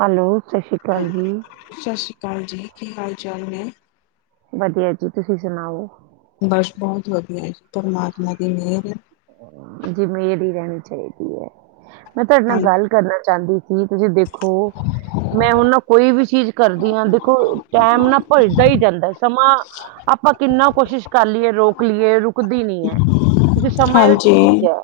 Hello ਸ਼੍ਰੀ ਅਕਾਲ ਜੀ ਸ੍ਰੀ ਅਕਾਲ ਜੀ ਕੀ ਹਾਲ ਚਾਲ? ਚਲੇ [unintelligible] ਵਧੀਆ ਜੀ ਤੁਸੀਂ ਸੁਣਾਓ। ਬਸ ਬਹੁਤ ਵਧੀਆ ਪਰਮਾਤਮਾ ਦੀ ਮਿਹਰ ਐ। ਜੇ ਮੇਰੀ ਹੀ ਰਹਿਣੀ ਚਾਹੀਦੀ ਹੈ। ਮੈਂ ਤੁਹਾਡੇ ਨਾਲ ਗੱਲ ਹਾਂਜੀ ਕਰਨਾ ਚਾਹੁੰਦੀ ਸੀ, ਤੁਸੀਂ ਦੇਖੋ? ਮੈਂ ਹੁਣ ਨਾ ਕੋਈ ਵੀ ਚੀਜ਼ ਕਰਦੀ ਹਾਂ, ਦੇਖੋ ਟਾਇਮ ਨਾ ਭੱਜਦਾ ਹੀ ਜਾਂਦਾ। ਸਮਾਂ? ਆਪਾਂ ਕਿੰਨਾ ਕੋਸ਼ਿਸ਼ ਕਰ ਲਈਏ, ਰੋਕ ਲਈਏ, ਰੁਕਦੀ ਨੀ ਹੈ। ਕਿਉਂਕਿ? ਇਹੋ ਜਿਹੀ ਚੀਜ਼ ਹਾਂਜੀ ਹੈ।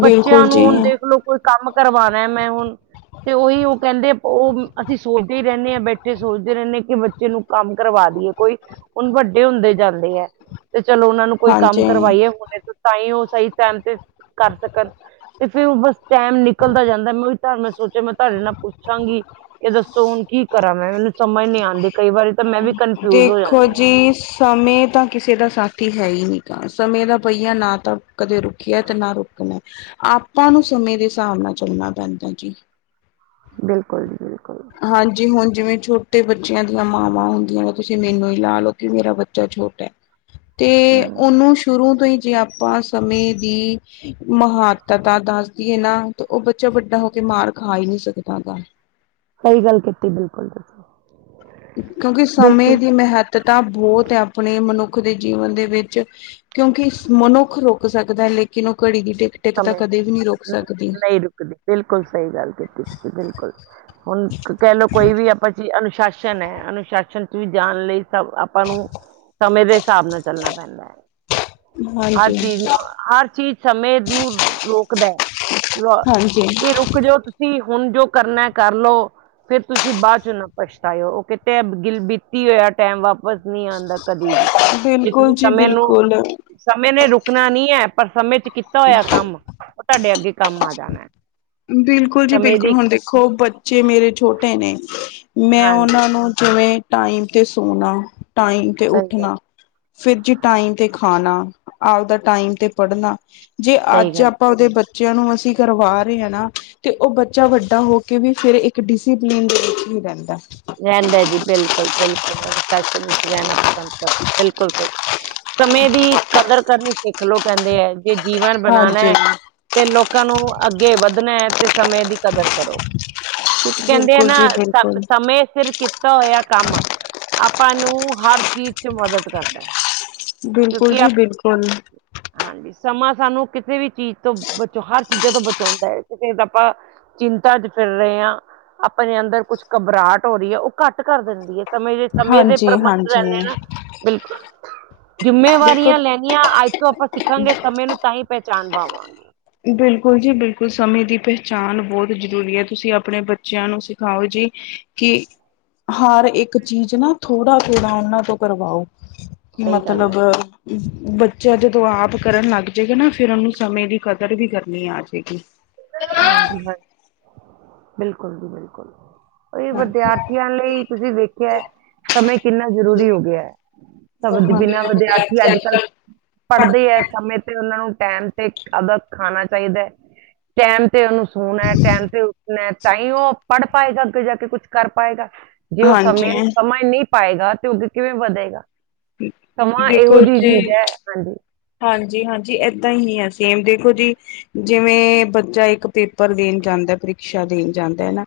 ਬੱਚਿਆਂ ਬਿਲਕੁਲ ਨੂੰ ਜੀ ਹੁਣ ਦੇਖਲੋ, ਕੋਈ ਕੰਮ ਕਰਵਾਣਾ ਮੈਂ ਹੁਣ? ਤੇ ਉਹੀ ਉਹ ਕਹਿੰਦੇ, ਉਹ ਅਸੀਂ ਸੋਚਦੇ ਹੀ ਰਹਿੰਦੇ ਹਾਂ, ਬੈਠੇ ਸੋਚਦੇ ਰਹਿੰਦੇ ਹਾਂ ਕਿ ਬੱਚੇ ਨੂੰ ਕੰਮ ਕਰਵਾ? ਕੋਈ ਹੁਣ ਵੱਡੇ ਹੁੰਦੇ ਜਾਂਦੇ ਹੈ। ਤੇ ਚਲੋ ਉਹਨਾਂ ਨੂੰ ਕੋਈ ਕੰਮ ਹਾਂਜੀ ਕਰਵਾਈਏ। ਹੁਣੇ? ਨਹੀਂ ਉਹ ਸਹੀ ਟਾਈਮ ਤੇ ਕਰ ਸਕਣ? ਤੇ ਫਿਰ ਓ ਬਸ ਟਾਇਮ ਨਿਕਲਦਾ ਜਾਂਦਾ ਹੈ। ਮੈਂ ਉਹੀ ਤਾਂ ਮੈਂ ਸੋਚਿਆ, ਮੈਂ ਤੁਹਾਡੇ ਨਾਲ ਪੁੱਛਾਂਗੀ, ਕਿ ਦੱਸੋ ਹੁਣ? ਕੀ ਕਰਾਂ ਮੈਂ- ਮੈਨੂੰ ਸਮਝ ਨਹੀ ਆਉਂਦੀ, ਕਈ ਵਾਰੀ ਤਾਂ ਮੈਂ ਵੀ? ਕਨਫਿਊਜ਼ ਹੋ ਦੇਖੋ ਜਾਂਦੀ ਹਾਂ ਜੀ- ਸਮੇਂ ਤਾਂ ਕਿਸੇ ਦਾ ਸਾਥੀ? ਹੈ ਹੀ ਨਹੀਂ? ਸਮੇਂ ਦਾ ਪਹੀਆ ਨਾ ਤਾਂ ਕਦੇ ਰੁਕਿਆ, ਤੇ ਨਾ ਰੁਕਣਾ- ਆਪਾਂ ਨੂੰ ਸਮੇ? ਦੇ ਹਿਸਾਬ ਨਾਲ ਚੱਲਣਾ ਪੈਂਦਾ ਜੀ। ਬਿਲਕੁਲ ਜੀ ਬਿਲਕੁਲ। ਹਾਂਜੀ ਹੁਣ ਜਿਵੇਂ ਛੋਟੇ ਬੱਚਿਆਂ ਦੀਆਂ ਮਾਵਾਂ- ਹੁੰਦੀਆਂ ਨੇ, ਤੁਸੀਂ ਮੈਨੂੰ ਹੀ ਲਾ ਲੋਓ ਕਿ ਮੇਰਾ ਬੱਚਾ ਛੋਟਾ ਹੈ। ਤੇ ਹਮ, ਉਹਨੂੰ ਸ਼ੁਰੂ ਤੋਂ ਹੀ! ਜੇ ਆਪਾਂ ਸਮੇਂ ਦੀ ਮਹੱਤਤਾ ਦੱਸਦੀਏ ਨਾ, ਤੇ ਉਹ ਬੱਚਾ ਵੱਡਾ ਹੋ ਕੇ? ਮਾਰ ਖਾ ਹੀ ਨਹੀ ਸਕਦਾ ਹੈਗਾ। ਸਹੀ ਗੱਲ ਕੀਤੀ ਬਿਲਕੁਲ ਤੁਸੀ। ਕਿਉਂਕਿ ਸਮੇਂ ਦੀ ਮਹੱਤਤਾ- ਤਾਂ ਬਹੁਤ ਹੈ ਆਪਣੇ ਮਨੁੱਖ ਦੇ ਜੀਵਨ ਦੇ ਵਿੱਚ। ਕਿਉਂਕਿ ਮਨੁੱਖ ਰੁਕ ਸਕਦਾ, ਲੇਕਿਨ ਉਹ ਘੜੀ ਦੀ ਟਿਕ ਟਿਕ ਤਾਂ ਸਮੇਂ ਕਦੇ ਵੀ ਨਹੀਂ ਰੁਕ ਸਕਦੀ। ਨਹੀਂ ਰੁਕਦੀ, ਬਿਲਕੁਲ ਸਹੀ ਗੱਲ ਕੀਤੀ ਤੁਸੀਂ ਬਿਲਕੁਲ। ਹੁਣ ਕਹਿ ਲਓ ਕੋਈ ਵੀ ਆਪਾਂ ਚੀਜ ਅਨ? ਅਨੁਸ਼ਾਸਨ ਹੈ। ਅਨੁਸ਼ਾਸਨ ਚ ਵੀ ਜਾਣ ਲਈ ਸਬ ਆਪਾਂ ਨੂੰ, ਸਮੇਂ ਦੇ ਹਿਸਾਬ ਨਾਲ ਚੱਲਣਾ ਪੈਂਦਾ ਹੈ। ਹਰ ਹਾਂਜੀ, ਚੀਜ਼ ਨੂੰ, ਹਰ ਚੀਜ਼ ਸਮੇਂ ਨੂੰ ਰੋਕਦਾ ਹੈ। ਲ ਹਾਂਜੀ ਕਿ ਰੁਕ ਜਾਓ ਤੁਸੀਂ, ਹੁਣ ਜੋ ਕਰਨਾ ਕਰਲੋ। ਫਿਰ ਤੁਸੀਂ ਬਾਅਦ ਚੋਂ ਨਾ ਪੱਛਤਾਇਓ! ਉਹ ਕਿਤੇ ਗਿਲ ਬੀਤੀ ਹੋਇਆ ਟਾਇਮ, ਵਾਪਸ ਨਹੀਂ ਆਉਂਦਾ। ਕਦੀ ਵੀ ਬਿਲਕੁਲ ਜੇ ਜੀ ਸਮੇਂ ਨੂੰ? ਬਿਲਕੁਲ ਸਮੇਂ ਨੇ ਰੁਕਣਾ ਨਹੀਂ ਹੈ। ਪਰ ਸਮੇਂ ਚ ਕੀਤਾ ਹੋਇਆ ਕੰਮ, ਉਹ ਤੁਹਾਡੇ ਅੱਗੇ ਕੰਮ ਆ ਜਾਣਾ ਹੈ। ਬਿਲਕੁਲ ਜੀ ਸਮੇਂ ਬਿਲਕੁਲ, ਦੀ ਹੁਣ ਦੇਖੋ ਬੱਚੇ ਮੇਰੇ ਛੋਟੇ ਨੇ? ਮੈਂ ਹਾਂਜੀ ਉਹਨਾਂ ਨੂੰ ਜਿਵੇਂ ਟਾਈਮ 'ਤੇ ਸੋਣਾ- ਟਾਈਮ ਤੇ ਸਹੀ ਗੱਲ ਉੱਠਣਾ, ਫਿਰ ਜੀ ਟਾਈਮ ਤੇ ਖਾਣਾ- ਆਪਦਾ ਟਾਈਮ ਤੇ ਪੜ੍ਹਨਾ? ਜੇ ਸਹੀ ਅੱਜ ਗੱਲ ਆਪਾਂ ਉਹਦੇ ਬੱਚਿਆਂ ਨੂੰ ਅਸੀਂ ਕਰਵਾ? ਓਈ ਹੈ ਨਾ। ਤੇ ਉਹ ਬੱਚਾ ਵੱਡਾ ਹੋ ਕੇ ਵੀ ਫਿਰ ਇੱਕ ਡਿਸਪਲਨ ਦੇ ਵਿੱਚ ਨਹੀ ਰਹਿੰਦਾ। ਰਹਿੰਦਾ ਜੀ ਬਿਲਕੁਲ-ਬਿਲਕੁਲ, ਅਨੁਸ਼ਾਸਨ ਦੇ ਵਿੱਚ ਰਹਿਣਾ, ਪਸੰਦ ਕਰਦਾ ਬਿਲਕੁਲ ਸਹੀ। ਸਮੇਂ ਦੀ ਕਦਰ ਕਰਨੀ ਸਿੱਖ ਲੋਓ, ਕਹਿੰਦੇ ਹੈ। ਦੇ ਜੀਵਨ ਹਾਂਜੀ ਬਣਾਉਣਾ, ਤੇ ਲੋਕਾਂ ਨੂੰ ਅੱਗੇ ਵੱਧਣਾ, ਤੇ- ਸਮੇਂ ਦੀ ਕਦਰ ਕਰੋ! ਕਿਉਂਕਿ ਕਹਿੰਦੇ ਐ ਬਿਲਕੁਲ ਨਾ? ਜੀ ਬਿਲਕੁਲ ਫਿਰ ਕੀਤਾ ਹੋਇਆ ਕੰਮ, ਆਪਾਂ ਨੂੰ ਹਰ ਚੀਜ਼ ਚ ਮਦਦ ਕਰਦਾ ਹੈ। ਬਿਲਕੁਲ ਕਿਉਂਕਿ ਜੀ ਆਪ ਬਿਲਕੁਲ ਹਾਂਜੀ ਸਮਾਂ? ਸਾਨੂੰ ਕਿਸੇ ਵੀ ਚੀਜ਼ ਤੋਂ, ਬਚਾ ਹਰ ਚੀਜ਼ਾਂ ਤੋਂ ਬਚਾਉਂਦਾ ਹੈ। ਕਿਸੇ ਆਪਾਂ ਚਿੰਤਾ ਚ ਫਿਰ ਰਹੇ ਹਾਂ। ਆਪਣੇ ਅੰਦਰ ਕੁਛ ਘਬਰਾਹਟ ਹੋ ਰਹੀ ਹੈ। ਉਹ ਘੱਟ ਕਰ ਦਿੰਦੀ ਹੈ। ਸਮੇਂ ਦੇ ਸਮੇਂ ਦੇ ਹਾਂਜੀ ਪ੍ਰਬੰਧ ਰਹਿੰਦੇ ਹਾਂਜੀ ਆ ਨਾ ਬਿਲਕੁਲ। ਜਿੰਮੇਵਾਰੀਆਂ ਦੇਖੋ ਲੈਣੀਆਂ ਅੱਜ ਤੋਂ ਆਪਾਂ ਸਿੱਖਾਂਗੇ ਸਮੇਂ ਨੂੰ ਤਾਂ ਹੀ ਪਹਿਚਾਣ ਪਾਵਾਂਗੇ। ਬਿਲਕੁਲ ਜੀ ਬਿਲਕੁਲ, ਸਮੇਂ ਦੀ ਪਹਿਚਾਣ ਬਹੁਤ ਜ਼ਰੂਰੀ ਹੈ ਤੁਸੀਂ ਆਪਣੇ ਬੱਚਿਆਂ ਨੂੰ ਸਿਖਾਓ। ਕਿ ਹਰ ਇੱਕ ਚੀਜ਼ ਨਾ ਥੋੜਾ-ਥੋੜਾ ਉਹਨਾ ਤੋਂ ਕਰਵਾਓ। ਕਿ ਸਹੀ ਗੱਲ ਮਤਲਬ ਹੈ ਬੱਚਾ, ਜਦੋਂ ਆਪ ਕਰਨ ਲੱਗ ਜਾਏਗਾ ਨਾ ਫੇਰ ਉਹਨੂੰ ਸਮੇਂ ਦੀ ਕਦਰ ਵੀ ਕਰਨੀ ਆ ਜਾਵੇਗੀ। ਹਾਂਜੀ-ਹਾਂਜੀ, ਬਿਲਕੁਲ ਜੀ ਬਿਲਕੁਲ। ਉਹ ਵਿਦਿਆਰਥੀਆਂ ਲਈ ਤੁਸੀਂ ਵੇਖਿਆ ਸਮੇ ਕਿੰਨਾ ਜ਼ਰੂਰੀ ਹੋ ਗਿਆ ਹੈ ਤਾਂ ਬਿਨਾਂ ਵਿਦਿਆਰਥੀ ਅੱਜ-ਕੱਲ ਪੜ੍ਹਦੇ ਹੈ ਸਮੇਂ ਤੇ ਉਹਨਾਂ ਨੂੰ ਟਾਈਮ ਤੇ ਅਦਰ ਖਾਣਾ ਚਾਹੀਦਾ ਹੈ, ਟਾਈਮ ਤੇ ਉਹਨੂੰ ਸੂਣਾ ਟਾਈਮ ਤੇ ਉੱਠਣਾ। ਤਾਂ ਹੀ ਉਹ ਪੜ੍ਹ ਪਾਏਗਾ ਅੱਗੇ ਜਾ ਕੇ ਕੁਛ ਕਰ ਪਾਏਗਾ ਜੇ ਉਹ ਸਮੇਂ ਹਾਂਜੀ ਨੂੰ ਸਮਾਂ ਨਹੀਂ ਪਾਏਗਾ ਤੇ ਅੱਗੇ ਕਿਵੇਂ ਵਧੇਗਾ, ਸਮਾਂ ਇਹੋ ਦੇਖੋ ਜਿਹੀ ਚੀਜ਼ ਜੀ ਹੈ ਹਾਂਜੀ। ਹਾਂਜੀ-ਹਾਂਜੀ ਏਦਾਂ ਹੀ ਆ ਸੇਮ ਦੇਖੋ ਜੀ ਜਿਵੇਂ ਬੱਚਾ ਇੱਕ ਪੇਪਰ ਦੇਣ ਜਾਂਦਾ ਪ੍ਰੀਸ਼ਾ ਦੇਣ ਜਾਂਦਾ ਹੈਨਾ।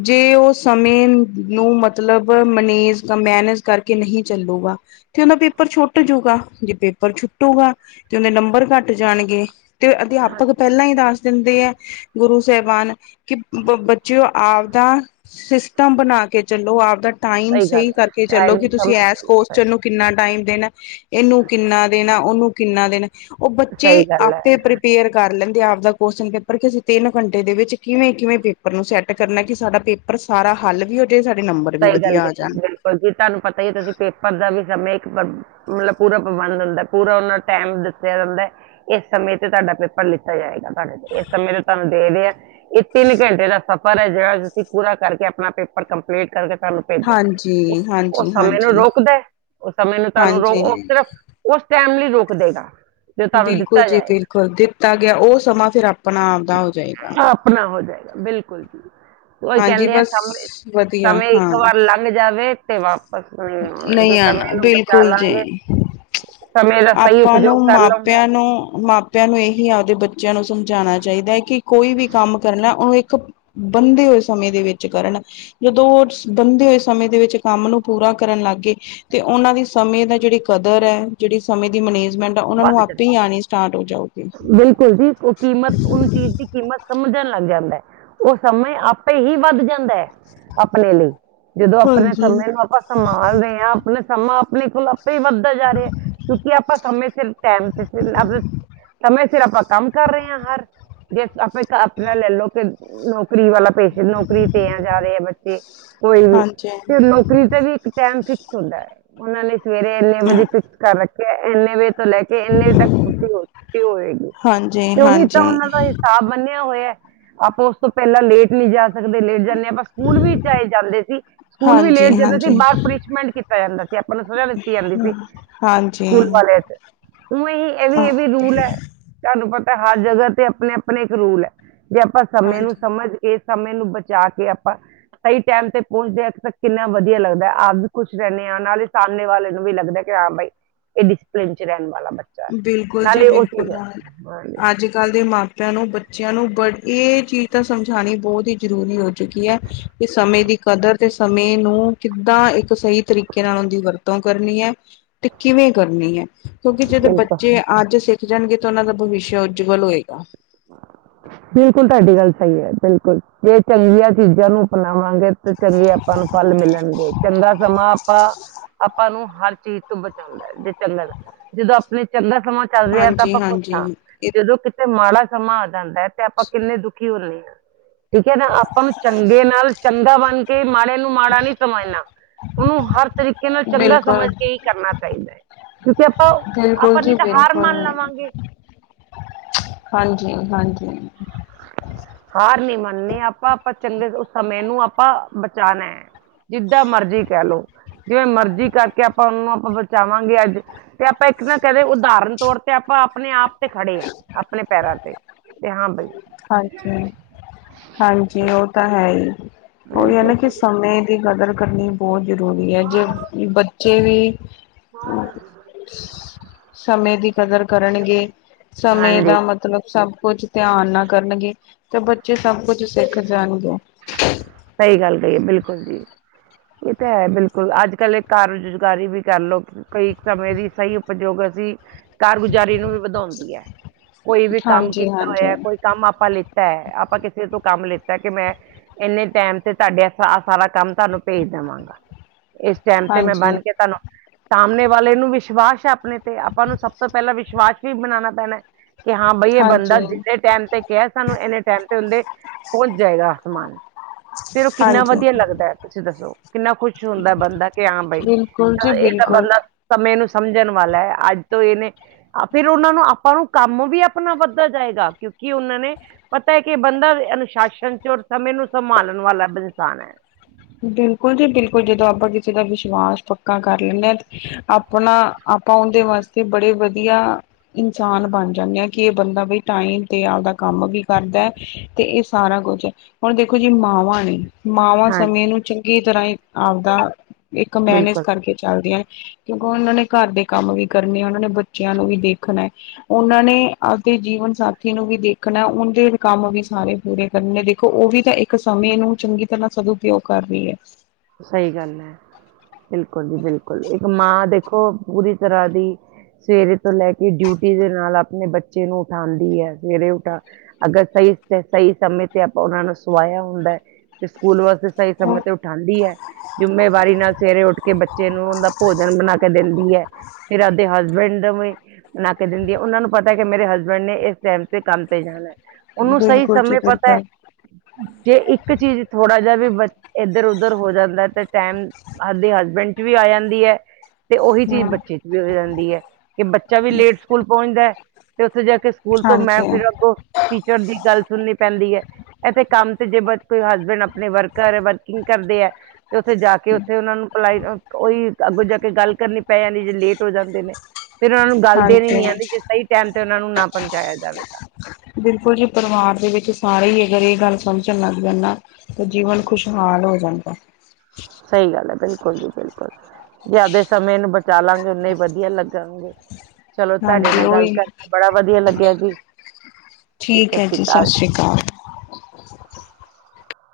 ਜੇ ਉਹ ਸਮੇਂ ਨੂੰ ਮਤਲਬ ਮੈਨੇਜ- ਮੈਨੇਜ ਕਰਕੇ ਨਹੀਂ ਚੱਲੂਗਾ। ਤੇ ਉਹਦਾ ਪੇਪਰ ਛੁੱਟ ਜੂਗਾ ਜੇ ਪੇਪਰ ਛੁੱ ਟੁੱਟੂਗਾ ਤੇ ਉਹਦੇ ਨੰਬਰ ਘੱਟ ਜਾਣਗੇ ਤੇ ਅਧਿਆਪਕ ਹਾਂਜੀ ਪਹਿਲਾਂ ਹੀ ਦੱਸ ਦਿੰਦੇ ਆ। ਗੁਰੂ ਸਾਹਿਬਾਨ ਕਿ ਬ ਬੱਚੇਓ ਆਪਦਾ ਸਿਸਟਮ ਬਣਾ ਕੇ ਚਲੋ। ਆਪ ਦਾ ਟਾਈਮ ਗੱਲ ਸਹੀ ਹੈ ਕਰਕੇ ਚੱਲੋ ਟਾਈਮ ਕਿ ਤੁਸੀਂ ਸਮੇਂ ਇਸ ਚਲੋ ਕੋਸ਼ਚਨ ਸਹੀ ਨੂੰ ਕਿੰਨਾ ਟਾਈਮ ਇਹਨੂੰ ਕਿੰਨਾ ਦੇਣਾ -ਉਹਨੂੰ ਕਿੰਨਾ ਦੇਣਾ? ਉਹ ਬੱਚੇ ਸਹੀ ਗੱਲ ਹੈ ਆਪੇ ਪ੍ਰੀਪੇਅਰ ਕਰ ਲੈਂਦੇ। ਆਪ ਦਾ ਕੁਸ਼ਚਨ ਪੇਪਰ ਕਿ ਅਸੀਂ ਤਿੰਨ ਘੰਟੇ ਦੇ ਵਿੱਚ ਕਿਵੇਂ ਕਿਵੇਂ ਪੇਪਰ ਨੂੰ ਸੈੱਟ ਕਰਨਾ ਕਿ ਸਾਡਾ ਪੇਪਰ ਸਾਰਾ ਹੱਲ ਵੀ ਜਾਏ ਸਾਡੇ ਨੰਬਰ ਵੀ ਸਹੀ ਗੱਲ ਵਧੀਆ ਆ ਕੀਤੀ ਜਾਣ ਬਿਲਕੁਲ ਜੀ ਤੁਹਾਨੂੰ ਪਤਾ ਹੀ ਤੁਸੀਂ ਪੇਪਰ ਦਾ ਵੀ ਕੀ ਕਰਨਾ। ਮਤਲਬ ਪੂਰਾ ਪ੍ਰਬੰਧ ਹੁੰਦਾ ਪੂਰਾ ਉਹਨਾਂ ਨੂੰ ਟੈਮ ਦੱਸਿਆ ਜਾਂਦਾ ਇਸ ਸਮੇਂ ਤੇ ਤੁਹਾਡਾ ਪੇਪਰ ਲਿੱਤਾ ਜਾਏਗਾ ਤੁਹਾਡੇ ਤੇ ਇਸ ਸਮੇਂ ਤਾਂ ਤੁਹਾਨੂੰ ਦੇ ਰਹੇਆ। ਇਹ ਤਿੰਨ ਘੰਟੇ ਦਾ ਸਫ਼ਰ ਹੈ ਜਿਹੜਾ ਤੁਸੀਂ ਪੂਰਾ ਕਰਕੇ ਆਪਣਾ ਪੇਪਰ ਕੰਮ ਕਰਕੇ ਤੁਹਾਨੂੰ ਭੇਜੋ ਹਾਂਜੀ ਉਹ ਹਾਂਜੀ ਸਮੇਂ ਨੂੰ ਹਾਂਜੀ ਰੋਕਦਾ। ਉਹ ਸਮੇਂ ਨੂੰ ਤੁਹਾਨੂੰ ਰੋ ਹਾਂਜੀ ਸਿਰਫ ਉਸ ਟਾਈਮ ਲਈ ਰੋਕ ਦੇਗਾ। ਜੋ ਤੁਹਾਨੂੰ ਬਿਲਕੁਲ ਦਿੱਤਾ ਜੀ ਜਾਏਗਾ ਬਿਲਕੁਲ, ਦਿੱਤਾ ਗਿਆ ਉਹ ਸਮਾਂ ਫਿਰ ਆਪਣਾ ਆਪਦਾ ਹੋ ਜਾਏਗਾ। ਆਪਣਾ ਹੋ ਜਾਏਗਾ ਬਿਲਕੁਲ ਜੀ, ਉਹੀ ਹਾਂਜੀ ਕਹਿੰਦੇ ਆ ਬਸ ਵਧੀਆ ਸਮੇ-ਸਮੇ ਇੱਕ ਹਾਂ ਵਾਰ ਲੰਘ ਜਾਵੇ। ਤੇ ਵਾਪਸ ਨਹੀਂ ਆਉਣਾ ਜੇ ਨਹੀਂ ਆਣਾ, ਸਮੇਂ ਨੂੰ ਬਚਾ ਬਿਲਕੁਲ ਲਾਂਗੇ ਜੀ। ਸਮੇਂ ਦਾ ਸਹੀ ਆਪਾਂ ਉਪਯੋਗ ਨੂੰ ਕਰ ਲਵਾਂਗੇ ਮਾਪਿਆਂ ਨੂੰ ਮਾਪਿਆਂ ਨੂੰ ਇਹੀ ਆਪਦੇ ਬੱਚੇ ਬੱਚਿਆਂ ਨੂੰ ਸਮਝਾਉਣਾ ਚਾਹੀਦਾ ਹੈ ਕਿ ਕੋਈ ਵੀ ਕੰਮ ਕਰਨਾ ਉਹਨੂੰ ਇੱਕ ਬੰਦੇ ਹੋਏ ਸਮੇਂ ਦੇ ਵਿੱਚ ਕਰਨ ਜਦੋਂ ਉਹ ਬੰਦੇ ਹੋਏ ਸਮੇਂ ਦੇ ਵਿੱਚ ਕੰਮ ਨੂੰ ਪੂਰਾ ਕਰਨ ਲੱਗ ਗਏ ਤੇ ਉਹਨਾਂ ਦੀ ਸਮੇਂ ਦਾ ਜਿਹੜੀ ਕਦਰ ਹੈ ਜਿਹੜੀ ਸਮੇਂ ਦੀ ਮਨਜ ਵੱਧ ਚਲੇ ਬਿਲਕੁਲ ਜੀ, ਉਹ ਕੀਮਤ ਉਹਨੂੰ ਚੀਜ਼ ਦੀ ਕੀਮਤ ਸਮਝਣ ਲੱਗ ਜਾਂਦਾ ਉਹ ਸਮੇਂ ਆਪੇ ਹੀ ਵੱਧ ਜਾਂਦਾ ਹੈ, ਆਪਣੇ ਲਈ। ਜਦੋਂ ਆਪਣੇ ਹਾਂਜੀ ਸਮੇਂ ਨੂੰ ਆਪਾਂ ਸੰਭਾਲਦੇ ਹਾਂ, ਆਪਣਾ ਸਮਾਂ ਆਪਣੇ ਕੋਲ ਵੀ ਵੱਧਦਾ ਜਾ ਰਿਹਾ ਕਿਉਂਕਿ ਆਪਾਂ ਸਮੇਂ ਸਿਰ ਟਾਈਮ ਤੇ ਸਿਰ ਸਮੇਂ ਸਿਰ ਆਪਾਂ ਕੰਮ ਕਰ ਰਹੇ ਹਾਂ ਹਰ ਜੇ ਆਪ ਆਪਣਾ ਲੈ ਲਓ ਕਿ ਨ ਫਰੀ ਵਾਲਾ ਪਰਸਨ ਨੌਕਰੀ ਤੇ ਆ ਜਾਦੇ ਆ ਬੱਚੇ ਕੋਈ ਵੀ। ਹਾਂਜੀ ਫਿਰ ਨੌਕਰੀ ਦਾ ਵੀ ਇੱਕ ਟਾਈਮ ਫਿਕਸ ਹੁੰਦਾ ਹੈ। ਉਹਨਾਂ ਨੇ ਸਵੇਰੇ ਇੰਨੇ ਵਜੇ ਫਿਕਸ ਕਰ ਰੱਖਿਆ ਇੰਨੇ ਵਜੇ ਤੋਂ ਲੈ ਕੇ ਇੰਨੇ ਤੱਕ ਛੁੱਟੀ ਹੋ ਛੁੱਟੀ ਹੋਏਗੀ। ਹਾਂਜੀ ਤੇ ਉਹ ਵੀ ਤਾਂ ਉਹਨਾਂ ਹਾਂਜੀ ਦਾ ਹਿਸਾਬ ਮੰਨਿਆ ਹੋਇਆ ਆਪਾਂ ਉਸ ਤੋਂ ਪਹਿਲਾਂ ਲੇਟ ਨਹੀਂ ਜਾ ਸਕਦੇ ਲੇਟ ਜਾ ਆਪਾਂ ਸਕੂਲ ਵੀ ਚਏ ਜਾਂਦੇ ਸੀ ਸਕੂਲ ਵੀ ਲੇਟ ਹਾਂਜੀ ਜਾਂਦੇ ਸੀ ਹਾਂਜੀ ਬਾਹਰ ਪਨਿਸ਼ਮੈਂਟ ਕੀਤਾ ਜਾਂਦਾ ਸੀ। ਆਪਾਂ ਨੂੰ ਸਜਾ ਦਿੱਤੀ ਜਾਂਦੀ ਸੀ ਹਾਂਜੀ ਸਕੂਲ ਵਾਲੇ। ਉਵੇ ਹੀ ਇਹ ਵੀ-ਇਹ ਵੀ ਰੂਲ ਹੈ। ਤੁਹਾਨੂੰ ਪਤਾ ਹੈ ਹਰ ਜਗ੍ਹਾ ਤੇ ਆਪਣੇ ਆਪਣੇ ਇੱਕ ਰੂਲ ਹੈ। ਜੇ ਆਪਾਂ ਸਮੇਂ ਨੂੰ ਹਾਂਜੀ ਸਮਝ ਇਸ ਸਮੇਂ ਨੂੰ ਬਚਾ ਕੇ ਆਪਾਂ ਸਹੀ ਟਾਈਮ ਤੇ ਪਹੁੰਚਦੇ ਹਾਂ। ਇਕ ਤਾ ਕਿੰਨਾ ਵਧੀਆ ਲੱਗਦਾ ਹੈ। ਆਪ ਵੀ ਖੁਸ਼ ਰਹਿੰਦੇ ਹਾਂ ਇਯਾਂ ਨਾਲੇ ਸਾਹਮਣੇ ਵਾਲੇ ਨੂੰ ਵੀ ਲੱਗਦਾ ਹੈ, ਕਿ ਹਾਂ ਬਾਈ ਇਹ ਡਿਸਪਲਿਨ ਚ ਰਹਿਣ ਵਾਲਾ ਬਂ ਬਿਲਕੁਲ ਜੀ ਬਿਲਕੁਲ ਨਾਲ, ਹਾਂਜੀ ਅੱਜ ਕੱਲ ਦੇ ਮਾਂਪ ਪੇਆ ਨੂੰ ਬੱਚਿਆਂ ਨੂੰ ਬੜ ਇਹ ਚੀਜ਼ ਤਾਂ ਸਮਝਾਉਣੀ ਬਹੁਤ ਹੀ ਜ਼ਰੂਰੀ ਹੋ ਚੁੱਕੀ ਹੈ। ਇਹ ਸਮੇਂ ਦੀ ਕਦਰ ਤੇ ਸਮੇਂ ਨੂੰ ਕਿੱਦਾਂ ਇੱਕ ਸਹੀ ਤਰੀਕੇ ਨਾਲ ਉਹ ਦੀ ਵਰਤੋਂ ਕਰਨੀ ਹੈ, ਤੇ ਕਿਵੇਂ ਕਿਵੇ ਕਰਨੀ ਹੈ? ਕਿ ਜਿਦੋਂ ਬਿਲਕੁਲ ਬੱਚੇ ਅੱਜ ਸਿੱਖ ਜਾਣਗੇ ਤਾਂ ਉਹਨਾਂ ਦਾ ਭਵਿਸ਼ਿਆ ਉਜਵਲ ਹੋਏਗਾ। ਬਿਲਕੁਲ ਤੁਹਾਡੀ ਗੱਲ ਸਹੀ ਹੈ ਬਿਲਕੁਲ। ਜੇ ਚੰਗੀਆਂ ਚੀਜ਼ਾਂ ਨੂੰ ਅਪਣਾਉ ਵਾਂਗੇ ਤੇ ਚੰਗੇ ਆਪਾਂ ਨੂੰ ਫਲ ਮਿਲਣਗੇ। ਚੰਗਾ ਸਮਾਂ ਆਪਾਂ ਆਪਾਂ ਨੂੰ ਹਰ ਚੀਜ਼ ਤੋਂ ਬਚਾਉਂਦਾ ਹੈ ਜੇ ਚੰਗਾ। ਜਦੋਂ ਆਪਣੇ ਚੰਗਾ ਸਮਾਂ ਚੱਲ ਰਿਹਾ ਤੇ ਹਾਂਜੀ ਆਪਾਂ ਖੁਸ਼ ਹਾਂਜੀ ਹਾਂ। ਜਦੋਂ ਕਿਤੇ ਮਾੜਾ ਸਮਾਂ ਆ ਜਾਂਦਾ ਹੈ ਤੇ ਆਪਾਂ ਕਿੰਨੇ ਦੁਖੀ ਹੋ ਜੱਨੇ ਠੀਕ ਹੈ ਨਾ। ਆਪਾਂ ਨੂੰ ਚੰਗੇ ਨਾਲ ਚੰਗਾ ਬਣ ਕੇ, ਮਾੜੇ ਨੂੰ ਮਾੜਾ ਨਹੀਂ ਸਮਝਣਾ। ਉਹ ਹਰ ਤਰੀਕੇ ਨਾਲ ਚੰਗਾ ਬਿਲਕੁਲ ਸਮਝ ਕੇ ਹੀ ਕਰਨਾ ਚਾਹੀਦਾ ਹੈ। ਕਿਉਂਕਿ ਬਿਲਕੁਲ ਆਪਾਂ-ਆਪਾਂ ਨੀ ਤੇ ਹਾਰ ਮੰਨ ਲਵਾਂਗੇ। ਹਾਂਜੀ-ਹਾਂਜੀ। ਹਾਰ ਨੀ ਮੰਨੀ ਆਪਾਂ ਪ ਚੰਗੇ ਸਮੇਂ ਨੂੰ ਆਪਾਂ ਬਚਾਉਣਾ ਹੈ। ਜਿੱਦਾਂ ਮਰਜ਼ੀ ਕਹਿ ਲਓ। ਜਿਵੇਂ ਮਰਜ਼ੀ ਕਰਕੇ ਆਪਾਂ ਉਹਨਾਂ ਨੂੰ ਬਚਾਵਾਂਗੇ ਅੱਜ। ਤੇ ਆਪਾਂ ਇੱਕ ਨਾ ਕਦੇ ਉਦਾਹਰਣ ਤੌਰ ਤੇ ਆਪਾਂ ਆਪਣੇ ਆਪ ਤੇ ਖੜੇ ਹਾਂ, ਆਪਣੇ ਪੈਰਾਂ ਤੇ। ਤੇ ਹਾਂ ਬਈ ਹਾਂਜੀ-ਹਾਂਜੀ। ਹਾਂਜੀ, ਉਹ ਤਾਂ ਹੈ ਹੀ। ਉਹੀ ਹੈ ਬਿਲਕੁਲ ਨਾ ਕਿ ਸਮੇਂ ਦੀ ਕਦਰ ਕਰਨੀ ਬਹੁਤ ਜ਼ਰੂਰੀ ਹੈ, ਜੇ ਬੱਚੇ ਵੀ ਸਮੇਂ ਦੀ ਕਦਰ ਕਰਨਗੇ ਸਮੇਂ ਹਾਂਜੀ ਦਾ ਮਤਲਬ ਸਭ ਕੁਝ ਧਿਆਨ ਨਾਲ ਕਰਨਗੇ ਤੇ ਬੱਚੇ ਸਭ ਕੁਛ ਸਿੱਖ ਜਾਣਗੇ। ਸਹੀ ਗੱਲ ਕਹੀ ਏ। ਬਿਲਕੁਲ ਜੀ। [inaudible] ਇਹ ਤਾਂ ਹੈ ਬਿਲਕੁਲ। ਅੱਜ ਕੱਲ੍ਹ ਇਹ ਕਾਰ ਰੁਜ਼ਗਾਰੀ ਵੀ ਕਰਲਓ, ਕਈ ਸਮੇਂ ਦੀ ਸਹੀ ਉਪਯੋਗ ਅਸੀਂ ਕਾਰਗੁਜ਼ਾਰੀ ਨੂੰ ਵੀ ਵਧਾਉਂਦੀ ਹੈ। ਕੋਈ ਵੀ ਕੰਮ ਹਾਂਜੀ ਕੀਤਾ ਹੋਇਆ ਹਾਂਜੀ ਹੈ। ਕੋਈ ਕੰਮ ਆਪਾਂ ਲਿੱਤਾ ਹੈ। ਆਪਾਂ ਕਿਸੇ ਤੋਂ ਕੰਮ ਲਿੱਤਾ ਕਿ ਮੈਂ ਇੰਨੇ ਟਾਈਮ ਤੇ ਤੁਹਾਡੇ ਏਫੇ-ਅ-ਫਾ-ਸਾਰਾ ਕੰਮ ਤੁਹਾਨੂੰ ਭੇਜ ਦਵਾਂਗਾ। ਇਸ ਟਾਈਮ ਤੇ ਮੈਂ ਹਾਂਜੀ ਬਣ ਕੇ ਤੁਹਾਨੂੰ ਸਾਹਮਣੇ ਵਾਲੇ ਨੂੰ ਵਿਸ਼ਵਾਸ ਹੈ, ਆਪਣੇ ਤੇ। ਆਪਾਂ ਨੂੰ ਸਭ ਤੋਂ ਪਹਿਲਾਂ ਵਿਸ਼ਵਾਸ ਵੀ ਬਣਾਉਣਾ ਪੈਣਾ ਹੈ ਕਿ ਹਾਂ ਬਈ ਇਹ ਬੰਦਾ ਹਾਂਜੀ ਜਿੰਨੇ ਟਾਈਮ ਤੇ ਕਿਹਾ ਹੈ, ਸਾਨੂੰ ਇੰਨੇ ਟਾਈਮ ਤੇ ਹੁੰਦੇ ਪਹੁੰਚ ਜਾਏਗਾ, ਸਮਾਨ। ਫੇਰ ਉਹ ਕਿੰਨਾ ਹਾਂਜੀ ਵਧੀਆ ਲੱਗਦਾ ਹੈ, ਤੁਸੀਂ ਦੱਸੋ। ਕਿੰਨਾ ਖੁਸ਼ ਹੁੰਦਾ ਹੈ ਬੰਦਾ ਕਿ ਹਾਂ ਬਈ ਬਿਲਕੁਲ ਚ ਜੀ ਇਹ ਤਾਂ ਬਿਲਕੁਲ ਬੰਦਾ ਸਮੇਂ ਨੂੰ ਸਮਝਣ ਵਾਲਾ ਹੈ। ਅੱਜ ਤੋਂ ਇਹਨੇ ਅ ਫਿਰ ਉਹਨਾਂ ਨੂੰ ਆਪਾਂ ਨੂੰ ਕੰਮ ਵੀ ਆਪਣਾ ਵੱਧਦਾ ਜਾਏਗਾ। ਕਿਉਂਕਿ ਕਿ ਉਹਨਾਂ ਨੇ ਪਤਾ ਹੈ ਕਿ ਬੰਦਾ ਅਨੁਸ਼ਾਸਨ ਚ ਔ ਸਮੇਂ ਨੂੰ ਸੰਭਾਲਣ ਵਾਲਾ ਬੀ ਇਨਸਾਨ ਹੈ। ਬਿਲਕੁਲ ਜੀ ਬਿਲਕ। ਜਦੋਂ ਆਪਾਂ ਕਿਸੇ ਦਾ ਵਿਸ਼ਵਾਸ ਪੱਕਾ ਕਰ ਲੈਂਦੇ ਹਾਂ ਆਪਣਾ, ਆਪਾਂ ਉਹੱਦੇ ਵਾਸਤੇ ਬੜੇ ਵਧੀਆ ਇਨਸਾਨ ਬਣ ਜਾਂਦੇ ਹਾਂ ਕਿ ਇਹ ਬੰਦਾ ਬਈ ਟਾਈਮ ਤੇ ਆਪਦਾ ਕੰਮ ਵੀ ਕਰਦਾ ਹੈ, ਤੇ ਇਹ ਸਾਰਾ ਕੁਛ ਹੈ। ਹੁਣ ਦੇਖੋ ਜੀ ਮਾਵਾਂ ਨੇ ਮਾਵਾਂ ਹਾਂਜੀ ਸਮੇਂ ਨੂੰ ਚੰਗੀ ਤਰ੍ਹਾਂ ਹੀ ਆਪਦਾ ਇੱਕ ਮੈਨੇਜ ਬਿਲਕੁਲ ਕਰਕੇ ਚਲਦੀਆਂ ਨੇ। ਕਿਉਂਕਿ ਉਹਨਾਂ ਨੇ ਘਰ ਦੇ ਕੰਮ ਵੀ ਕਰਨੇ ਆ। ਉਹਨਾਂ ਨੇ ਬੱਚਿਆਂ ਨੂੰ ਵੀ ਦੇਖਣਾ ਹੈ। ਉਹਨਾਂ ਨੇ ਜੀਵਨ ਸਾਥੀ ਨੂੰ ਵੀ ਦੇਖਣਾ ਹੈ, ਉਹਂਦੇ ਕੰਮ ਵੀ ਸਾਰੇ ਪੂਰੇ ਕਰਨੇ, ਦੇਖੋ ਉਹ ਵੀ ਤੇ ਇੱਕ ਸਮੇਂ ਨੂੰ ਨੂੰ ਚੰਗੀ ਤਰ੍ਹਾਂ ਸਦੂਉਪਯੋਗ ਕਰ ਰਹੀ ਹੈ। ਸਈ ਗੱਲ ਐ। ਬਿਲਕੁਲ ਜੀ ਬਿਲਕੁਲ ਇੱਕ ਮਾਂ ਦੇਖੋ ਪੂਰੀ ਤਰ੍ਹਾਂ ਦੀ ਸਵੇਰੇ ਤੋਂ ਲੈ ਕੇ ਡਿਊਟੀ ਦੇ ਨਾਲ ਆਪਣੇ ਬੱਚੇ ਨੂੰ ਉਠਾਂਦੀ ਐ, ਸਵੇਰੇ ਉਠਾ ਅਗਰ ਸਈ ਸਈ ਸਮੇਂ ਤੇ ਆਪਾਂ ਉਹਨਾਂ ਨੂੰ ਸਵਾਇਆ ਹੁੰਦਾ ਐ ਤੇ ਸਕੂਲ ਵਾਸਤੇ ਸਈ ਸਮੇਂ ਤੇ ਉਠਾਂਦੇ ਦੀ ਐ, ਜਿੰਮੇਵਾਰੀ ਨਾਲ ਸਵੇਰੇ ਉੱਠ ਕੇ ਬੱਚੇ ਨੂੰ ਉਂਦਾ ਭੋਜਨ ਬਣਾ ਕੇ ਦਿੰਦੀ ਐ। ਫੇਰ ਆਪਦੇ ਹਸਬੈਂਡ ਉਈ ਬਣਾ ਕੇ ਦਿੰਦੀ ਐ, ਉਹਨਾਂ ਨੂੰ ਪਤਾ ਕਿ ਮੇਰੇ ਹਸਬੈਂਡ ਨੇ ਇਸ ਟਾਈਮ ਤੇ ਕੰਮ ਤੇ ਜਾਣਾ। ਉਹਨੂੰ ਸਈ ਬਿਲਕੁਲ ਜੀ ਸਮੇਂ ਪਤਾ ਐ ਬਿਲਕੁਲ ਜੇ ਇੱਕ ਚੀਜ਼ ਥੋੜਾ ਜਦ ਵੀ ਬਸ ਇਧਰ ਉਧਰ ਹੋ ਜਾਂਦਾ ਤੇ ਟੈਮ ਆਪਦੇ ਹਸਬੈਂਡ ਚ ਵੀ ਆ ਜਾਂਦੀ ਐ। ਤੇ ਉਹੀ ਚੀਜ਼ ਹੂੰ ਬੱਚੇ ਚ ਵੀ ਹੋ ਜਾਂਦੀ ਐ ਕਿ ਬੱਚਾ ਵੀ ਲੇਟ ਸਕੂਲ ਪਹੁੰਚਂਦਾ। ਉੱਥੇ ਜਾ ਕੇ ਸਕੂਲ ਤੋਂ ਮੈਂ ਹਾਂਜੀ ਫਿਰ ਅੱਗੋਂ ਟੀ ਚਰ ਦੀ ਗੱਲ ਸੁਣਨੀ ਪੈਂਦੀ ਐ ਇੱਥੇ ਕੰਮ ਤੇ ਜੇ ਬ ਕੋਈ ਹਸਬੈਂਡ ਆਪਣੇ ਵਰਕਰ ਵਰਕਿੰਗ ਚ ਕਰਦੇ ਐ ਤੇ ਉੱਥੇ ਜਾ ਕੇ ਉੱਥੇ ਉਹਨਾਂ ਨੂੰ ਪਲਾਈ ਕੋਈ ਅੱਗੋਂ ਜਾ ਕੇ ਗੱਲ ਕਰਨੀ ਪੈ ਜਾਂਦੀ ਜੇ ਲੇਟ ਹੋ ਜਾਂਦੇ ਨੇ ਫਿਰ ਉਹਨਾਂ ਨੂੰ ਗੱਲ ਦੇਣੀ ਨੀ ਹਾਂਜੀ ਆਂਦੀ ਜੇ ਸਈ ਟਾਈਮ ਤੇ ਉਹਨਾਂ ਨੂੰ ਨਾ ਪਹੁੰਚਾਇਆ ਜਾਵੇ ਤਾਂ। ਬਿਲਕੁਲ ਜੀ ਪਰਿਵਾਰ ਦੇ ਵਿੱਚ ਸਾਰੇ ਹੀ ਅਗਰ ਇਹ ਗੱਲ ਸਮਝਣ ਲੱਗ ਜਨ ਨਾ ਤੇ ਜੀਵਨ ਖੁਸ਼ਹਾ ਲ ਓ ਜਾਂਦਾ। ਸਹੀ ਗੱਲ ਐ ਬਿਲਕੁਲ ਜੀ ਬਿਲਕੁਲ। ਜ਼ਿਆਦਾ ਸਮੇਂ ਨੂੰ ਬਚਾ ਲਾਂਗੇ ਓਨੇ ਈ ਵਧੀਆ ਲੱਗਾਂਗੇ ਚਲੋ ਤੁਆਡੇ ਹਾਂਜੀ ਨਾਲ ਗੱਲ ਉਹੀ ਕਰਕੇ ਬੜਾ ਵਦੀਆ ਲੱਗਿਆ ਜੀ ਠੀਕ ਹੈ ਸਾਸੀ ਸਤਿ ਕਾਲ ਸ਼੍ਰੀ ਜੀ। ਅਕਾਲ